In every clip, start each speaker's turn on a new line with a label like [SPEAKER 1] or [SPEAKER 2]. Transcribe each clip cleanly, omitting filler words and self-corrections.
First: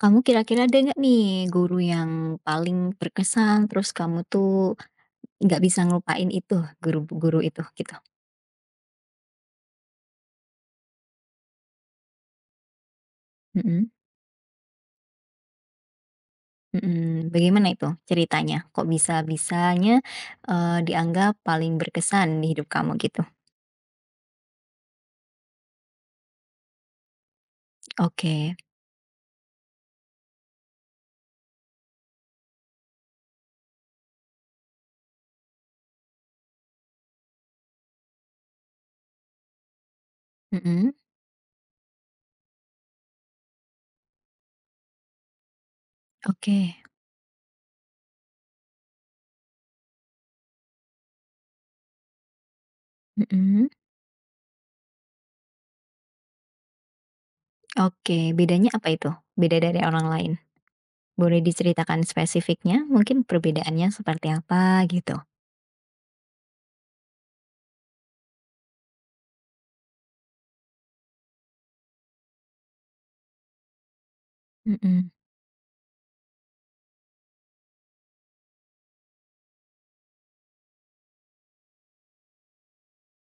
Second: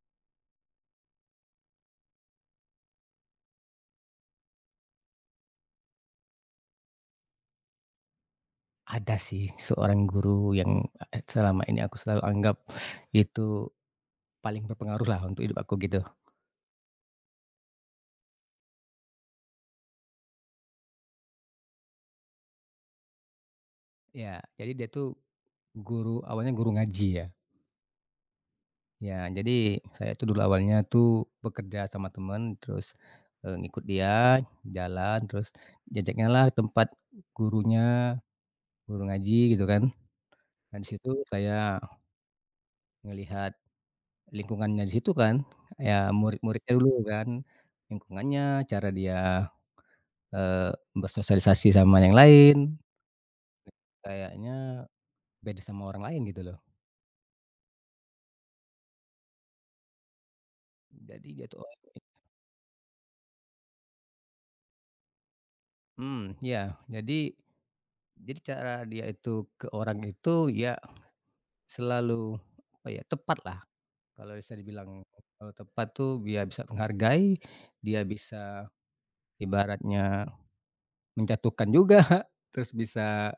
[SPEAKER 1] Kamu kira-kira ada nggak nih guru yang paling berkesan, terus kamu tuh nggak bisa ngelupain itu, guru guru itu gitu?
[SPEAKER 2] Ada sih seorang guru yang, selama ini aku selalu anggap itu
[SPEAKER 1] Mhm
[SPEAKER 2] paling berpengaruh lah untuk hidup aku gitu.
[SPEAKER 1] mhm, bagaimana itu ceritanya? Kok bisa-bisanya, dianggap paling berkesan di hidup kamu gitu?
[SPEAKER 2] Ya, jadi dia tuh guru, awalnya guru ngaji ya.
[SPEAKER 1] Oke,
[SPEAKER 2] Ya, jadi saya tuh dulu awalnya tuh bekerja sama temen terus, ngikut dia jalan terus diajaknyalah tempat gurunya, guru ngaji gitu kan. Nah di
[SPEAKER 1] mhm,
[SPEAKER 2] situ saya ngelihat lingkungannya di situ kan, ya murid-muridnya
[SPEAKER 1] oke,
[SPEAKER 2] dulu kan, lingkungannya, cara dia bersosialisasi sama yang lain,
[SPEAKER 1] mhm,
[SPEAKER 2] kayaknya beda sama orang lain gitu loh.
[SPEAKER 1] oke, bedanya apa itu? Beda dari orang lain?
[SPEAKER 2] Jadi
[SPEAKER 1] Boleh
[SPEAKER 2] dia tuh orang.
[SPEAKER 1] diceritakan spesifiknya, mungkin perbedaannya seperti apa gitu?
[SPEAKER 2] Mhm, iya. Jadi cara dia itu ke orang itu ya selalu, apa ya, tepat lah kalau bisa dibilang.
[SPEAKER 1] Mhm,
[SPEAKER 2] Kalau tepat tuh dia bisa menghargai, dia bisa ibaratnya menjatuhkan juga, terus bisa,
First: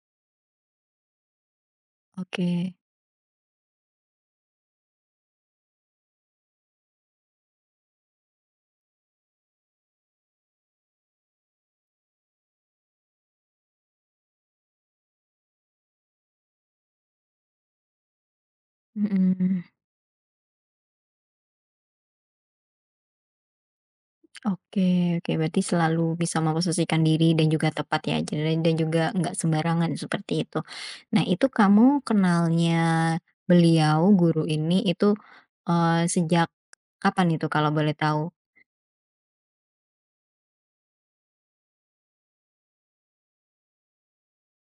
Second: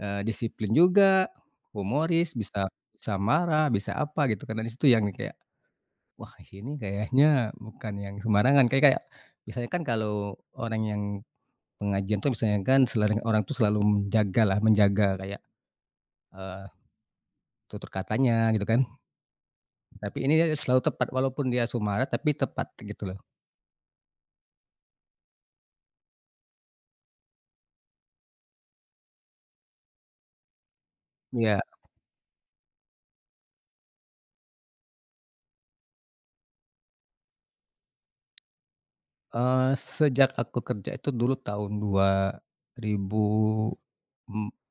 [SPEAKER 2] disiplin juga, humoris, bisa
[SPEAKER 1] oke,
[SPEAKER 2] bisa marah, bisa apa gitu, karena di situ yang kayak, "Wah, di sini kayaknya bukan yang sembarangan," kayak kayak biasanya kan kalau orang yang pengajian tuh biasanya kan selari orang tuh selalu menjaga lah, menjaga kayak, eee, tutur katanya gitu kan.
[SPEAKER 1] mhm.
[SPEAKER 2] Tapi ini dia selalu tepat, walaupun dia sumara tapi tepat gitu loh.
[SPEAKER 1] Oke oke, berarti selalu bisa memposisikan diri dan juga tepat ya, jadi dan juga nggak sembarangan seperti itu. Nah, itu
[SPEAKER 2] Iya,
[SPEAKER 1] kamu kenalnya beliau, guru ini itu, sejak kapan itu kalau boleh tahu?
[SPEAKER 2] sejak aku kerja itu dulu tahun dua ribu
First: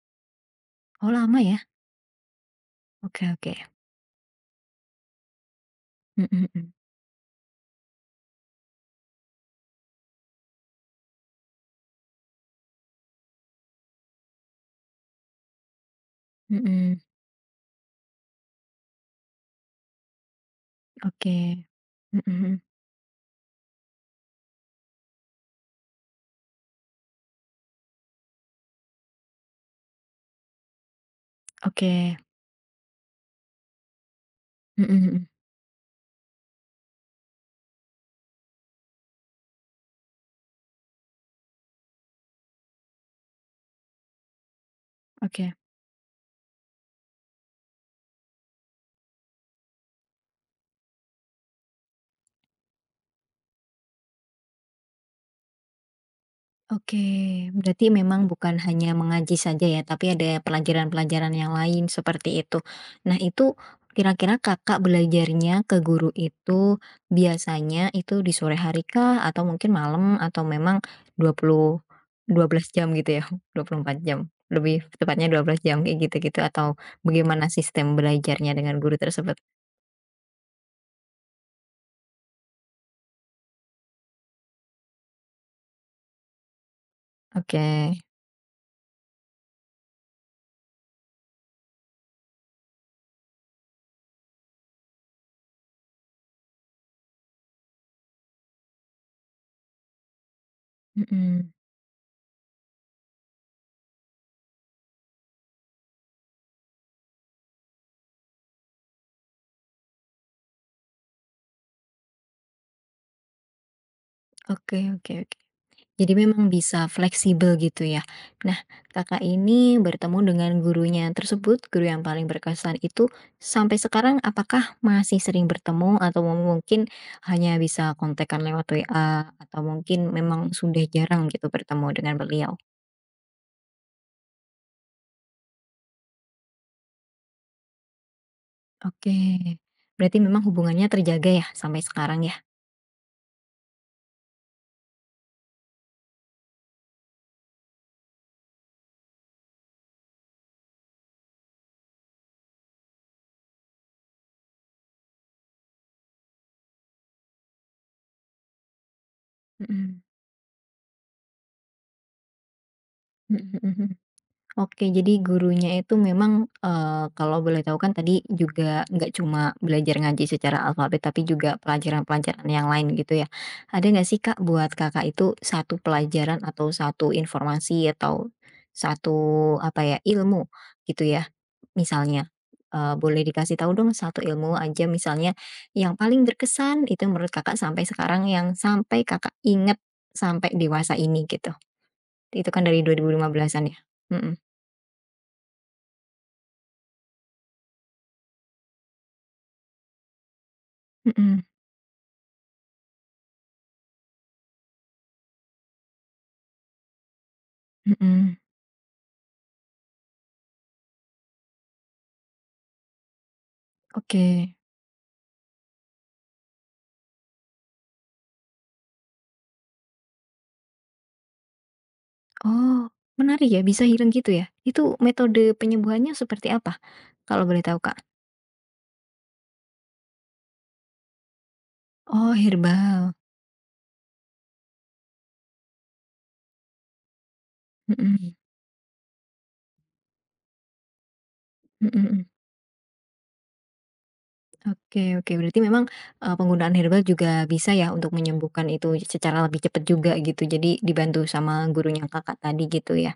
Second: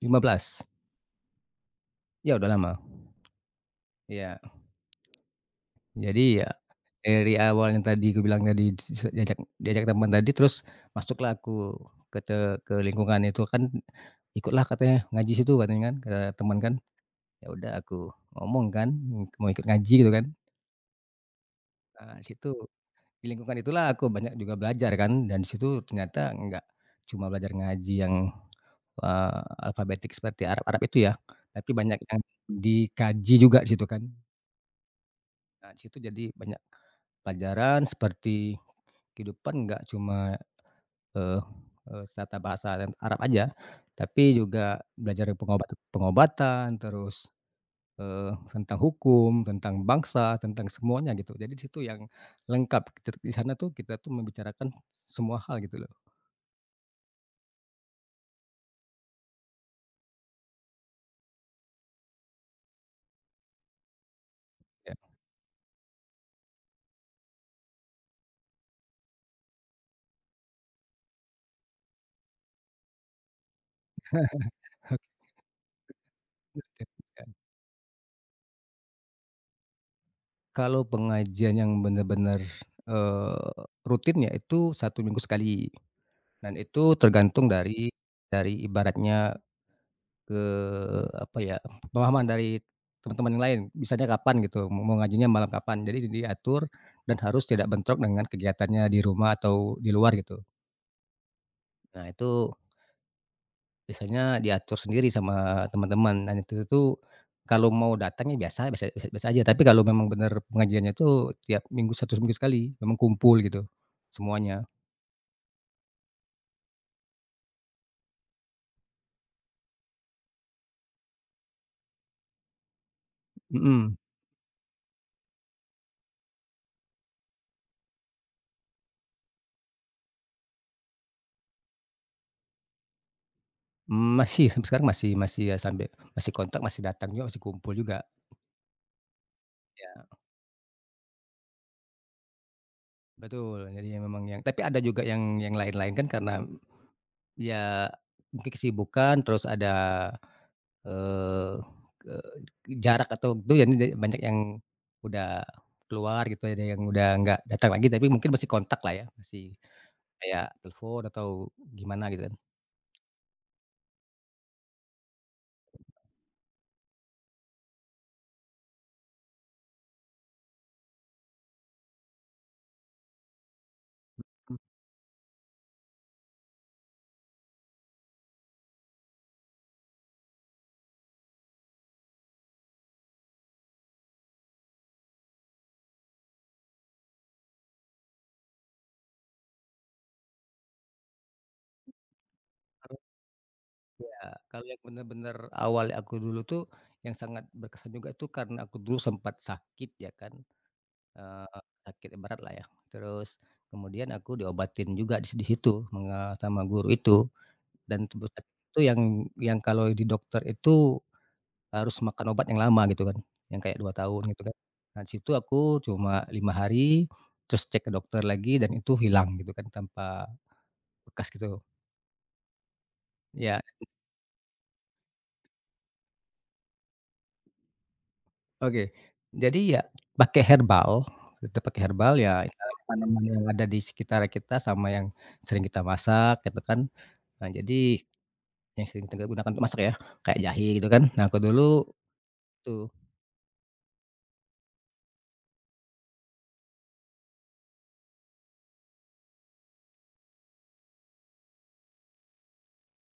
[SPEAKER 2] lima belas.
[SPEAKER 1] Oh lama ya?
[SPEAKER 2] Ya, udah lama.
[SPEAKER 1] Oke oke.
[SPEAKER 2] Iya.
[SPEAKER 1] Mhm
[SPEAKER 2] Jadi ya,
[SPEAKER 1] mhm.
[SPEAKER 2] dari awal yang tadi kubilang tadi, s diajak diajak teman tadi terus masuklah aku ke te ke lingkungan itu kan. "Ikutlah," katanya, "ngaji situ," katanya kan, kata teman kan.
[SPEAKER 1] Mhm.
[SPEAKER 2] Ya udah aku ngomong kan, mau ikut ngaji gitu kan.
[SPEAKER 1] Oke.
[SPEAKER 2] Nah
[SPEAKER 1] Mhm
[SPEAKER 2] di situ,
[SPEAKER 1] mhm.
[SPEAKER 2] di lingkungan itulah aku banyak juga belajar kan, dan di situ ternyata nggak cuma belajar ngaji yang, eee, alfabetik seperti Arab-Arab itu ya, tapi banyak
[SPEAKER 1] Oke.
[SPEAKER 2] yang dikaji juga di situ kan.
[SPEAKER 1] Mhm mhm.
[SPEAKER 2] Nah di situ jadi banyak pelajaran seperti kehidupan, nggak cuma, eee eee, tata bahasa dan Arab aja, tapi juga belajar
[SPEAKER 1] Oke.
[SPEAKER 2] pengobatan, terus, tentang hukum, tentang bangsa, tentang semuanya gitu. Jadi di situ yang lengkap, di sana tuh kita tuh membicarakan semua hal gitu loh.
[SPEAKER 1] Oke, berarti memang bukan hanya mengaji saja ya, tapi ada pelajaran-pelajaran yang lain seperti itu. Nah, itu kira-kira Kakak
[SPEAKER 2] Ya.
[SPEAKER 1] belajarnya ke guru itu biasanya itu di sore hari kah atau mungkin malam atau memang dua puluh 12 jam gitu ya, 24 jam. Lebih tepatnya 12 jam kayak gitu-gitu atau
[SPEAKER 2] Ya,
[SPEAKER 1] bagaimana sistem belajarnya dengan guru tersebut?
[SPEAKER 2] kalau pengajian yang benar-benar, eee, rutin ya itu satu minggu sekali, dan itu tergantung
[SPEAKER 1] Oke.
[SPEAKER 2] dari ibaratnya, ke apa ya, pemahaman dari teman-teman yang lain, misalnya kapan gitu, mau ngajinya malam kapan. Jadi diatur dan harus tidak bentrok dengan kegiatannya di rumah atau di luar gitu.
[SPEAKER 1] Mhm.
[SPEAKER 2] Nah itu biasanya diatur sendiri sama teman-teman, dan itu tuh kalau mau datangnya biasa biasa aja, tapi kalau memang benar pengajiannya tuh tiap minggu, satu minggu sekali, memang kumpul gitu semuanya.
[SPEAKER 1] Oke oke oke. Jadi memang bisa fleksibel gitu ya. Nah, Kakak ini bertemu dengan gurunya tersebut, guru yang paling berkesan itu sampai
[SPEAKER 2] Mhm,
[SPEAKER 1] sekarang apakah masih sering bertemu atau mungkin hanya bisa kontekan lewat WA atau mungkin memang sudah jarang gitu bertemu dengan beliau?
[SPEAKER 2] masih sampai sekarang, masih masih ya sampai masih kontak, masih datang juga, masih kumpul juga.
[SPEAKER 1] Oke, berarti memang hubungannya terjaga ya sampai sekarang ya?
[SPEAKER 2] Betul, jadi memang yang tapi ada juga yang lain-lain kan, karena ya mungkin kesibukan terus ada, eee, ke jarak atau itu, jadi banyak yang udah keluar gitu, ya, ada yang udah nggak datang lagi tapi mungkin masih kontak lah ya, masih
[SPEAKER 1] Mhm,
[SPEAKER 2] kayak telepon atau gimana gitu kan.
[SPEAKER 1] mhm. Oke, jadi gurunya itu memang, kalau boleh tahu kan tadi juga nggak cuma belajar ngaji secara alfabet, tapi juga pelajaran-pelajaran yang lain gitu ya. Ada nggak sih Kak, buat Kakak itu satu pelajaran atau satu informasi atau satu apa ya, ilmu gitu ya, misalnya, boleh dikasih tahu dong satu ilmu aja misalnya yang paling berkesan itu menurut Kakak sampai sekarang yang sampai Kakak inget sampai dewasa ini gitu. Itu kan dari
[SPEAKER 2] Terus,
[SPEAKER 1] 2015-an ya?
[SPEAKER 2] ya,
[SPEAKER 1] Mhm
[SPEAKER 2] kalau yang benar-benar awal aku dulu tuh yang sangat berkesan juga itu karena aku dulu sempat sakit ya kan.
[SPEAKER 1] mhm.
[SPEAKER 2] Eee, Sakit berat lah ya. Terus kemudian aku diobatin juga di situ sama guru itu, dan
[SPEAKER 1] Mhm,
[SPEAKER 2] tebusan itu yang kalau di dokter itu harus makan obat yang lama gitu kan, yang kayak dua
[SPEAKER 1] oke.
[SPEAKER 2] tahun gitu kan. Nah di situ aku cuma 5 hari, terus cek ke dokter lagi dan itu hilang gitu kan tanpa bekas gitu.
[SPEAKER 1] Oh, menarik
[SPEAKER 2] Ya,
[SPEAKER 1] ya, bisa healing gitu ya? Itu metode penyembuhannya seperti apa kalau boleh tahu, Kak?
[SPEAKER 2] oke. Jadi ya pakai herbal, tetap pakai herbal ya,
[SPEAKER 1] Oh,
[SPEAKER 2] kita
[SPEAKER 1] herbal.
[SPEAKER 2] tanaman yang ada di sekitar kita sama yang sering kita masak gitu kan. Nah jadi
[SPEAKER 1] Mhm,
[SPEAKER 2] yang sering kita gunakan untuk masak ya, kayak jahe gitu kan. Nah aku dulu
[SPEAKER 1] mhm mhm.
[SPEAKER 2] tuh
[SPEAKER 1] Oke oke, berarti memang, penggunaan herbal juga bisa ya untuk menyembuhkan itu secara lebih cepat juga gitu, jadi dibantu sama gurunya Kakak tadi gitu ya?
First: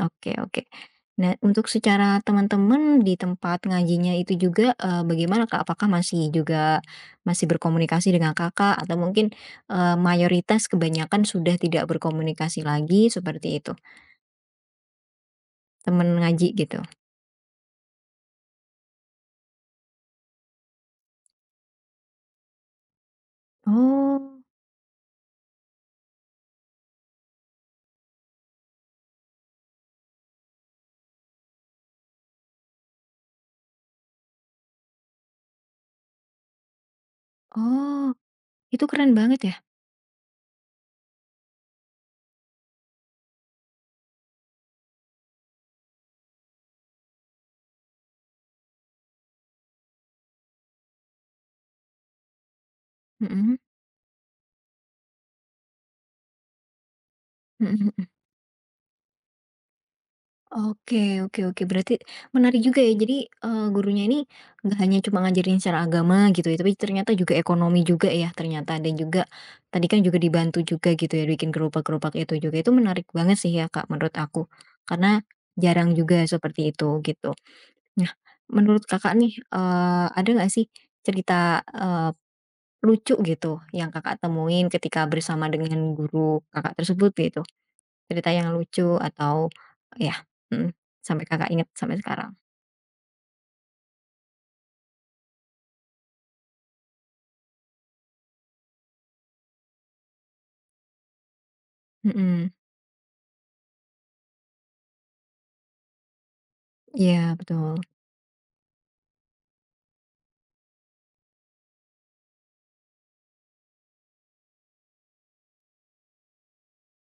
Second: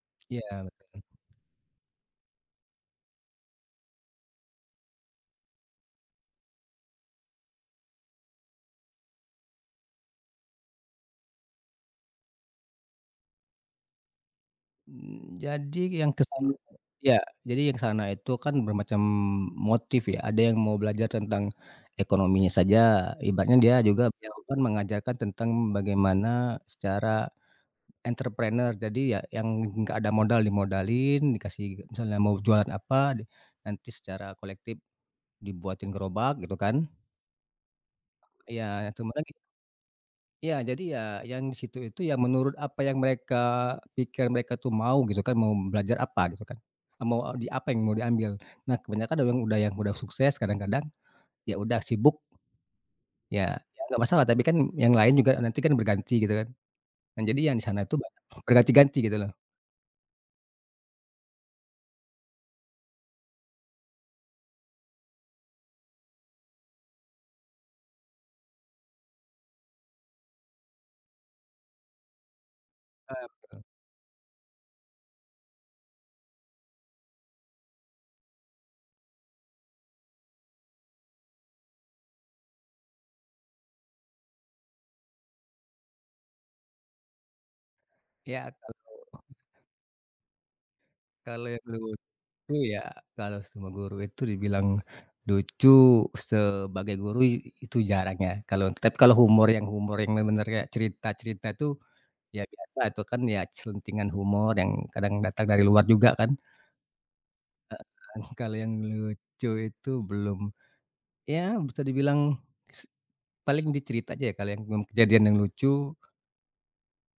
[SPEAKER 1] Oke
[SPEAKER 2] iya,
[SPEAKER 1] oke. Nah, untuk secara teman-teman di tempat ngajinya itu juga, bagaimana, Kak? Apakah masih juga masih berkomunikasi dengan Kakak atau mungkin, mayoritas kebanyakan sudah tidak berkomunikasi lagi seperti itu,
[SPEAKER 2] jadi yang
[SPEAKER 1] teman
[SPEAKER 2] ke
[SPEAKER 1] ngaji
[SPEAKER 2] sana
[SPEAKER 1] gitu?
[SPEAKER 2] iya, jadi yang ke sana itu kan bermacam motif ya, ada yang mau belajar tentang ekonominya saja, ibaratnya dia juga beliau
[SPEAKER 1] Oh
[SPEAKER 2] kan mengajarkan tentang bagaimana secara entrepreneur. Jadi ya yang nggak ada modal dimodalin, dikasih misalnya mau jualan apa, di nanti secara kolektif dibuatin gerobak gitu kan.
[SPEAKER 1] oh,
[SPEAKER 2] Iya,
[SPEAKER 1] itu keren banget ya?
[SPEAKER 2] iya, jadi ya yang di situ itu ya menurut apa yang mereka pikir mereka tuh mau gitu kan, mau belajar apa gitu kan, mau di apa yang mau diambil. Nah kebanyakan ada yang udah sukses, kadang-kadang ya udah sibuk, ya
[SPEAKER 1] Mhm
[SPEAKER 2] ya nggak masalah, tapi kan yang lain juga nanti kan berganti gitu kan. Nah jadi yang di
[SPEAKER 1] mhm
[SPEAKER 2] sana itu
[SPEAKER 1] mhm.
[SPEAKER 2] banyak berganti-ganti gitu loh.
[SPEAKER 1] Oke oke oke, berarti menarik juga ya. Jadi, gurunya ini nggak hanya cuma ngajarin secara agama gitu ya, tapi ternyata juga ekonomi juga ya ternyata, dan juga tadi kan juga dibantu juga gitu ya bikin gerobak-gerobak itu juga. Itu menarik banget sih ya, Kak, menurut aku, karena jarang juga seperti itu gitu. Nah, menurut Kakak nih, ada nggak sih cerita, lucu gitu yang Kakak temuin ketika bersama dengan guru Kakak tersebut gitu? Cerita
[SPEAKER 2] Ya
[SPEAKER 1] yang
[SPEAKER 2] kalau
[SPEAKER 1] lucu atau ya, mhm, sampai
[SPEAKER 2] kalau
[SPEAKER 1] Kakak
[SPEAKER 2] yang
[SPEAKER 1] ingat sampai
[SPEAKER 2] lucu,
[SPEAKER 1] sekarang.
[SPEAKER 2] ya kalau semua guru itu dibilang lucu sebagai guru itu jarang ya, tapi kalau humor yang benar-benar kayak cerita-cerita tuh. Ya
[SPEAKER 1] Mhm,
[SPEAKER 2] biasa itu kan ya celentingan humor yang kadang datang dari luar juga kan,
[SPEAKER 1] iya betul.
[SPEAKER 2] heeh, kalau yang lucu itu belum, ya bisa dibilang, s paling di cerita aja ya, kalau yang, kejadian yang lucu,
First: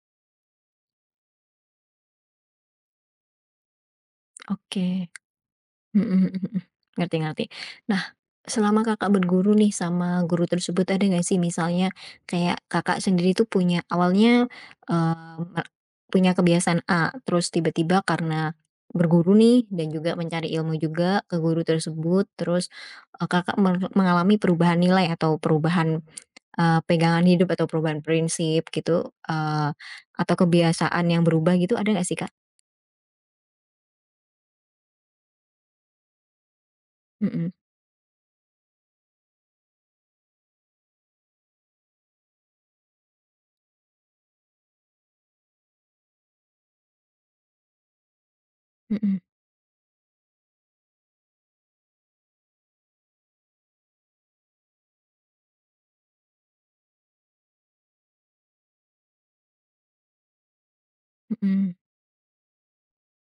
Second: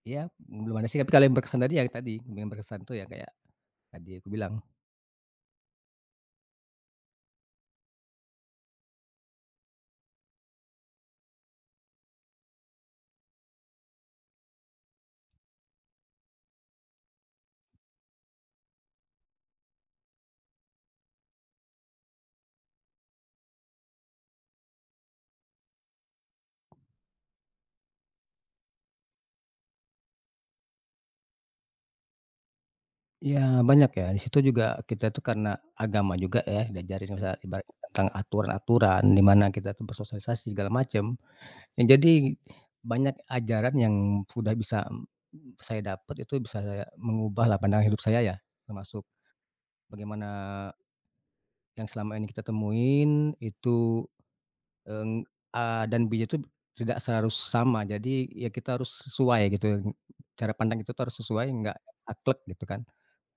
[SPEAKER 2] ya belum ada sih, tapi kalau yang berkesan tadi ya tadi, yang berkesan tuh ya kayak tadi aku bilang,
[SPEAKER 1] Oke. Mhm mhm mhm. Ngerti ngerti. Nah, selama Kakak berguru nih sama guru tersebut ada nggak sih misalnya kayak Kakak sendiri tuh punya awalnya, eee, me punya kebiasaan A, terus tiba-tiba karena berguru nih dan juga mencari ilmu juga ke guru tersebut, terus, Kakak mengalami perubahan nilai atau perubahan pegangan hidup atau perubahan prinsip gitu, eee, atau kebiasaan yang berubah gitu ada nggak sih, Kak?
[SPEAKER 2] ya banyak ya di situ juga kita tuh karena agama juga ya diajarin misal
[SPEAKER 1] Mhm.
[SPEAKER 2] ibaratnya tentang aturan-aturan di mana kita tuh bersosialisasi segala macam. Ya jadi, banyak ajaran yang sudah bisa, saya dapat itu bisa saya mengubahlah pandangan hidup saya ya, termasuk
[SPEAKER 1] Mhm
[SPEAKER 2] bagaimana yang selama ini kita temuin itu, Eee, A dan B itu tidak harus sama. Jadi ya kita harus sesuai gitu, cara pandang itu tuh harus sesuai,
[SPEAKER 1] mhm.
[SPEAKER 2] nggak saklek gitu kan.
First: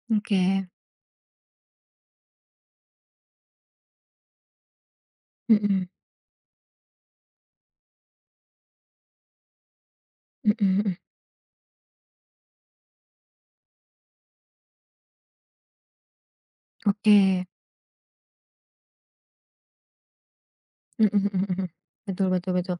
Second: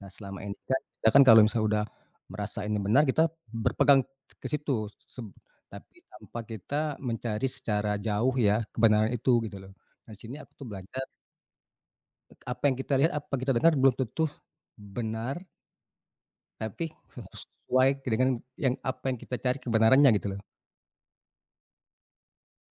[SPEAKER 2] Nah selama ini
[SPEAKER 1] Oke.
[SPEAKER 2] kan kita kan kalau misalnya udah merasa ini benar, kita berpegang ke situ, seb
[SPEAKER 1] Mhm
[SPEAKER 2] tapi tanpa kita mencari secara jauh ya kebenaran itu gitu loh. Nah, di sini aku
[SPEAKER 1] mhm
[SPEAKER 2] tuh
[SPEAKER 1] mhm.
[SPEAKER 2] belajar apa yang kita lihat, apa yang kita dengar belum tentu benar, tapi
[SPEAKER 1] Oke.
[SPEAKER 2] sesuai dengan yang apa yang kita cari kebenarannya gitu loh.
[SPEAKER 1] Mhm mhm mhm. Betul betul betul.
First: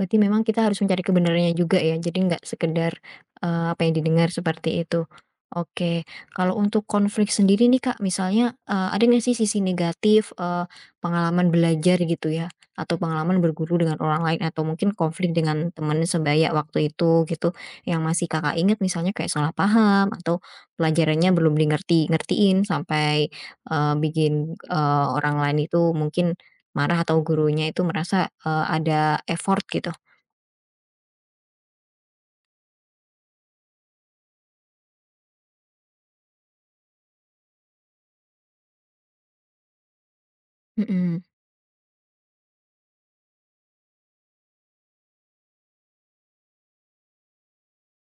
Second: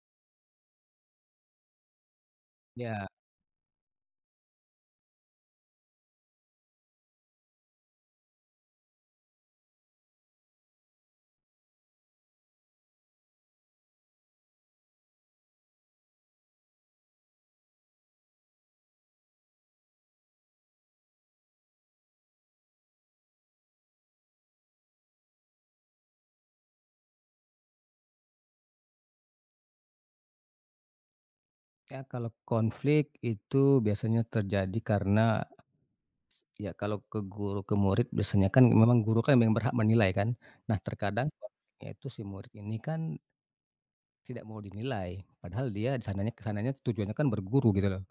[SPEAKER 1] Berarti memang kita harus mencari kebenarannya juga ya, jadi nggak sekedar,
[SPEAKER 2] Ya.
[SPEAKER 1] apa yang didengar seperti itu. Oke, kalau untuk konflik sendiri nih Kak, misalnya, ada nggak sih sisi negatif, pengalaman belajar gitu ya, atau pengalaman berguru dengan orang lain atau mungkin konflik dengan teman sebaya waktu itu gitu, yang masih Kakak ingat misalnya kayak salah paham atau pelajarannya belum di ngertiin sampai, bikin, orang lain itu mungkin marah atau gurunya itu merasa, ada effort gitu.
[SPEAKER 2] Ya kalau konflik itu biasanya terjadi karena ya kalau ke guru ke murid biasanya kan memang guru kan yang berhak menilai kan. Nah
[SPEAKER 1] Mhm
[SPEAKER 2] terkadang konfliknya itu si murid ini kan tidak mau dinilai, padahal dia di sananya ke sananya tujuannya kan berguru gitu loh.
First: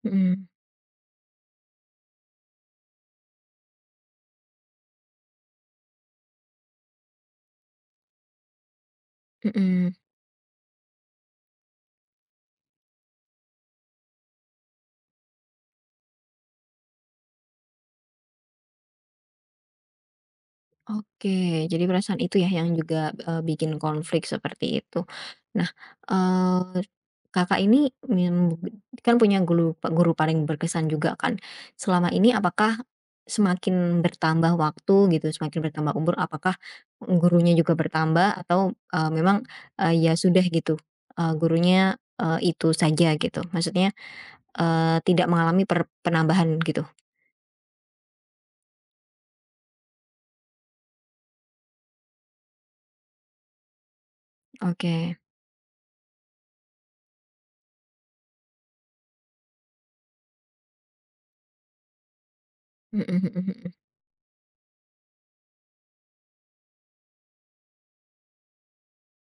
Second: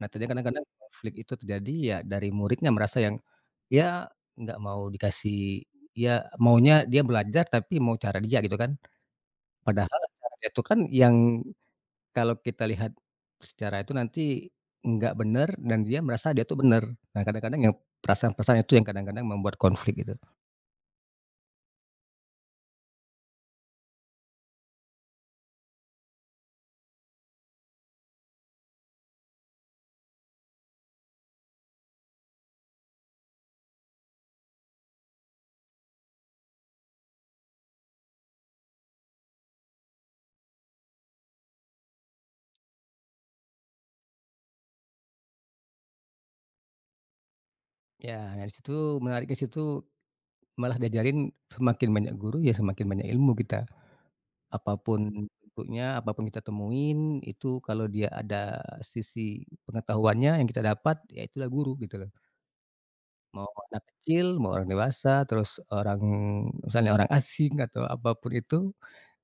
[SPEAKER 2] Nah terjadi
[SPEAKER 1] mhm
[SPEAKER 2] kadang-kadang konflik itu terjadi ya dari muridnya merasa yang ya nggak mau dikasih, ya maunya dia belajar tapi mau cara dia gitu kan. Padahal
[SPEAKER 1] mhm.
[SPEAKER 2] cara dia itu kan yang kalau kita lihat secara itu nanti nggak benar dan dia merasa dia tuh benar. Nah, kadang-kadang yang perasaan-perasaan itu yang kadang-kadang membuat konflik gitu.
[SPEAKER 1] Oke, jadi perasaan itu ya yang juga, bikin konflik seperti itu. Nah, eee, Kakak ini kan punya guru guru paling berkesan juga kan. Selama ini apakah semakin bertambah waktu gitu, semakin bertambah umur, apakah gurunya juga bertambah atau, memang, ya sudah gitu, gurunya, itu saja gitu? Maksudnya, tidak mengalami penambahan gitu?
[SPEAKER 2] Ya, dari situ menariknya situ malah diajarin semakin banyak guru ya semakin banyak ilmu kita.
[SPEAKER 1] Oke,
[SPEAKER 2] Apapun bentuknya, apapun kita temuin itu kalau dia ada sisi pengetahuannya yang kita dapat, ya itulah guru gitu loh.
[SPEAKER 1] mhm mhm
[SPEAKER 2] Mau
[SPEAKER 1] mhm.
[SPEAKER 2] anak kecil, mau orang dewasa, terus orang misalnya orang asing atau apapun itu,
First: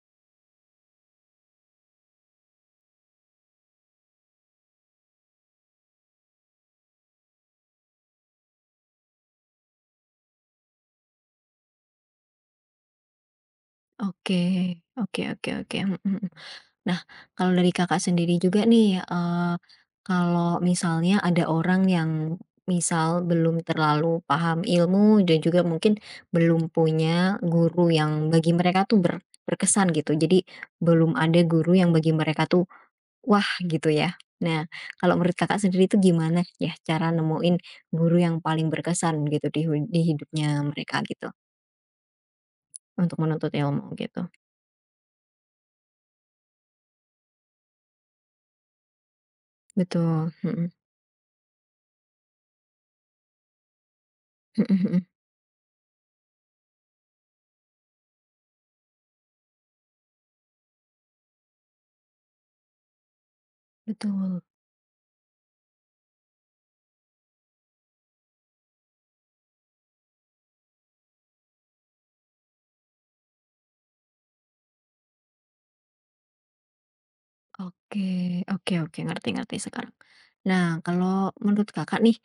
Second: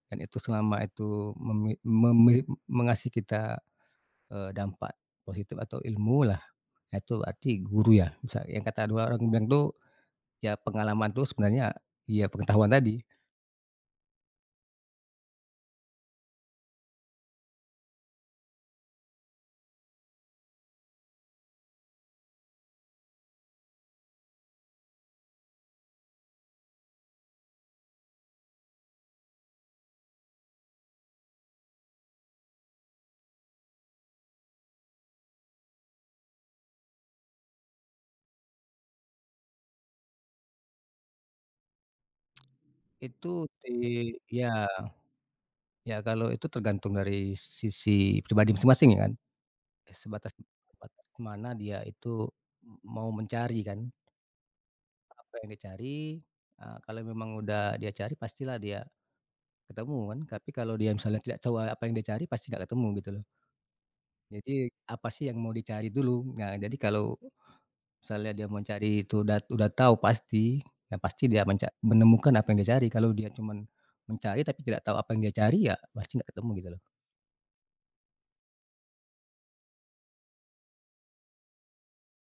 [SPEAKER 2] dan itu selama itu memi memi mengasih kita, dampak positif atau ilmu lah. Nah, itu berarti guru ya. Bisa yang kata dua orang bilang tuh, ya pengalaman tuh sebenarnya ya pengetahuan tadi.
[SPEAKER 1] Oke oke oke oke, mhm mhm. Nah, kalau dari Kakak sendiri juga nih, kalau misalnya ada orang yang misal belum terlalu paham ilmu dan juga mungkin belum punya guru yang bagi mereka tuh berkesan gitu, jadi belum ada guru yang bagi mereka tuh, "Wah!" gitu ya. Nah, kalau menurut Kakak sendiri itu gimana ya cara nemuin guru yang paling berkesan gitu di hu di hidupnya mereka gitu, untuk
[SPEAKER 2] Itu
[SPEAKER 1] menuntut
[SPEAKER 2] di
[SPEAKER 1] ilmu gitu?
[SPEAKER 2] ya kalau itu tergantung dari sisi pribadi masing-masing ya kan.
[SPEAKER 1] Betul,
[SPEAKER 2] Sebatas
[SPEAKER 1] mhm.
[SPEAKER 2] sebatas mana dia itu mau mencari kan,
[SPEAKER 1] Mhm mhm.
[SPEAKER 2] apa yang dicari, kalau memang udah dia cari pastilah dia ketemu kan. Tapi kalau dia misalnya tidak tahu apa yang dia cari, pasti nggak ketemu gitu loh.
[SPEAKER 1] Betul.
[SPEAKER 2] Jadi, apa sih yang mau dicari dulu. Nah, jadi kalau misalnya dia mencari itu udah tahu pasti, ya pasti dia menemukan apa yang dia cari. Kalau dia cuman mencari tapi tidak tahu apa yang dia cari, ya pasti nggak ketemu gitu loh.
[SPEAKER 1] Oke oke oke, ngerti ngerti sekarang. Nah, kalau menurut Kakak nih,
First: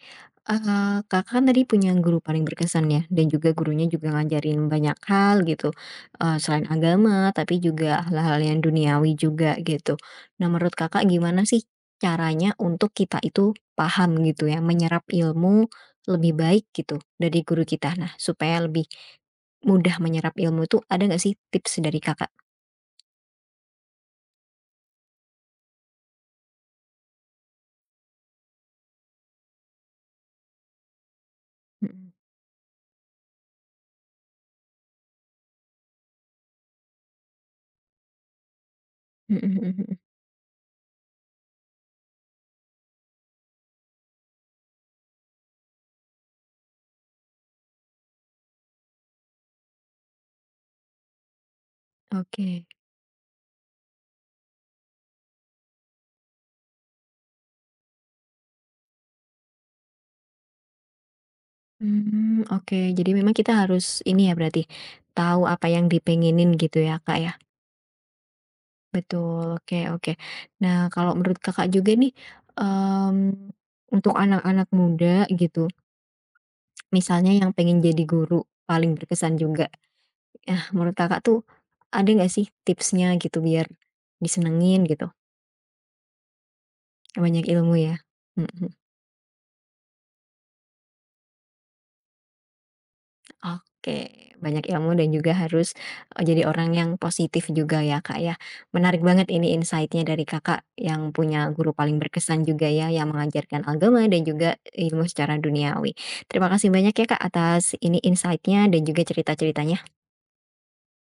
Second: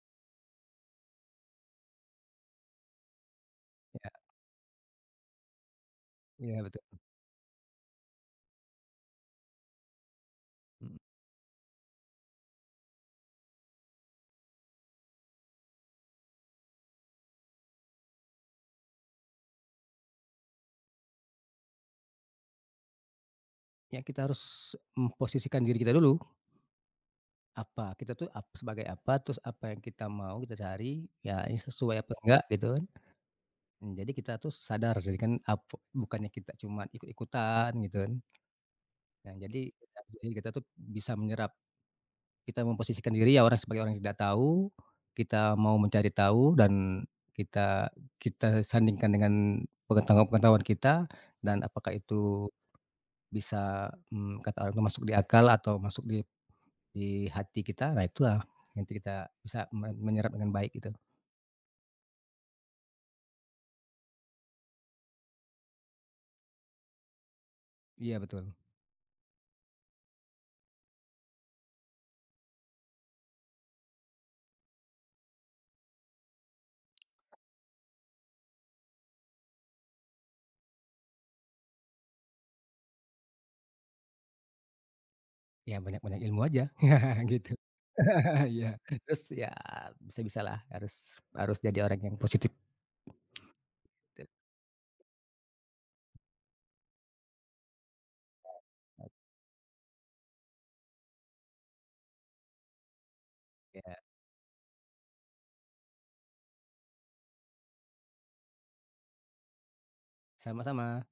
[SPEAKER 1] Kakak kan tadi punya guru paling berkesan ya, dan juga gurunya
[SPEAKER 2] Ya,
[SPEAKER 1] juga ngajarin banyak hal gitu,
[SPEAKER 2] iya
[SPEAKER 1] selain
[SPEAKER 2] betul.
[SPEAKER 1] agama, tapi juga hal-hal yang duniawi juga gitu. Nah, menurut
[SPEAKER 2] Mhm.
[SPEAKER 1] Kakak gimana sih caranya untuk kita itu paham gitu ya, menyerap ilmu lebih baik gitu dari guru kita? Nah, supaya lebih mudah menyerap ilmu itu, ada nggak sih tips dari Kakak?
[SPEAKER 2] Ya kita harus memposisikan diri kita dulu. Apa, kita tuh sebagai apa, terus apa yang kita mau kita cari, ya ini sesuai apa
[SPEAKER 1] Mhm.
[SPEAKER 2] enggak gitu kan. Jadi kita tuh sadar, jadi kan bukannya kita cuma ikut-ikutan gitu kan. Nah,
[SPEAKER 1] Mhm mhm
[SPEAKER 2] jadi
[SPEAKER 1] mhm.
[SPEAKER 2] kita jadi kita tuh bisa menyerap. Kita memposisikan diri ya orang sebagai orang yang tidak tahu, kita mau mencari tahu dan kita kita sandingkan dengan pengetahuan-pengetahuan kita, dan apakah itu
[SPEAKER 1] Oke.
[SPEAKER 2] bisa, kata orang itu masuk di akal atau masuk di hati kita, nah itulah nanti kita bisa menyerap dengan baik gitu.
[SPEAKER 1] Mmm, oke. Jadi memang kita harus ini ya berarti, tahu apa yang dipengenin gitu ya, Kak, ya?
[SPEAKER 2] Iya betul.
[SPEAKER 1] Betul, oke oke. Nah, kalau menurut Kakak juga nih, mmm, untuk anak-anak muda gitu, misalnya yang pengen jadi guru paling berkesan juga. Nah, menurut Kakak tuh ada nggak sih tipsnya gitu biar disenengin gitu?
[SPEAKER 2] Ya banyak-banyak ilmu aja
[SPEAKER 1] Banyak
[SPEAKER 2] gitu.
[SPEAKER 1] ilmu ya? Mhm.
[SPEAKER 2] Iya. Terus ya bisa-bisalah, harus harus jadi orang yang positif gitu.
[SPEAKER 1] Oke, banyak ilmu dan juga harus, jadi orang yang positif juga ya, Kak, ya. Menarik banget ini insight-nya dari Kakak yang punya guru paling berkesan juga ya, yang mengajarkan agama
[SPEAKER 2] Ya,
[SPEAKER 1] dan juga ilmu secara duniawi. Terima kasih banyak ya, Kak, atas ini insight-nya dan juga cerita-ceritanya.
[SPEAKER 2] sama-sama.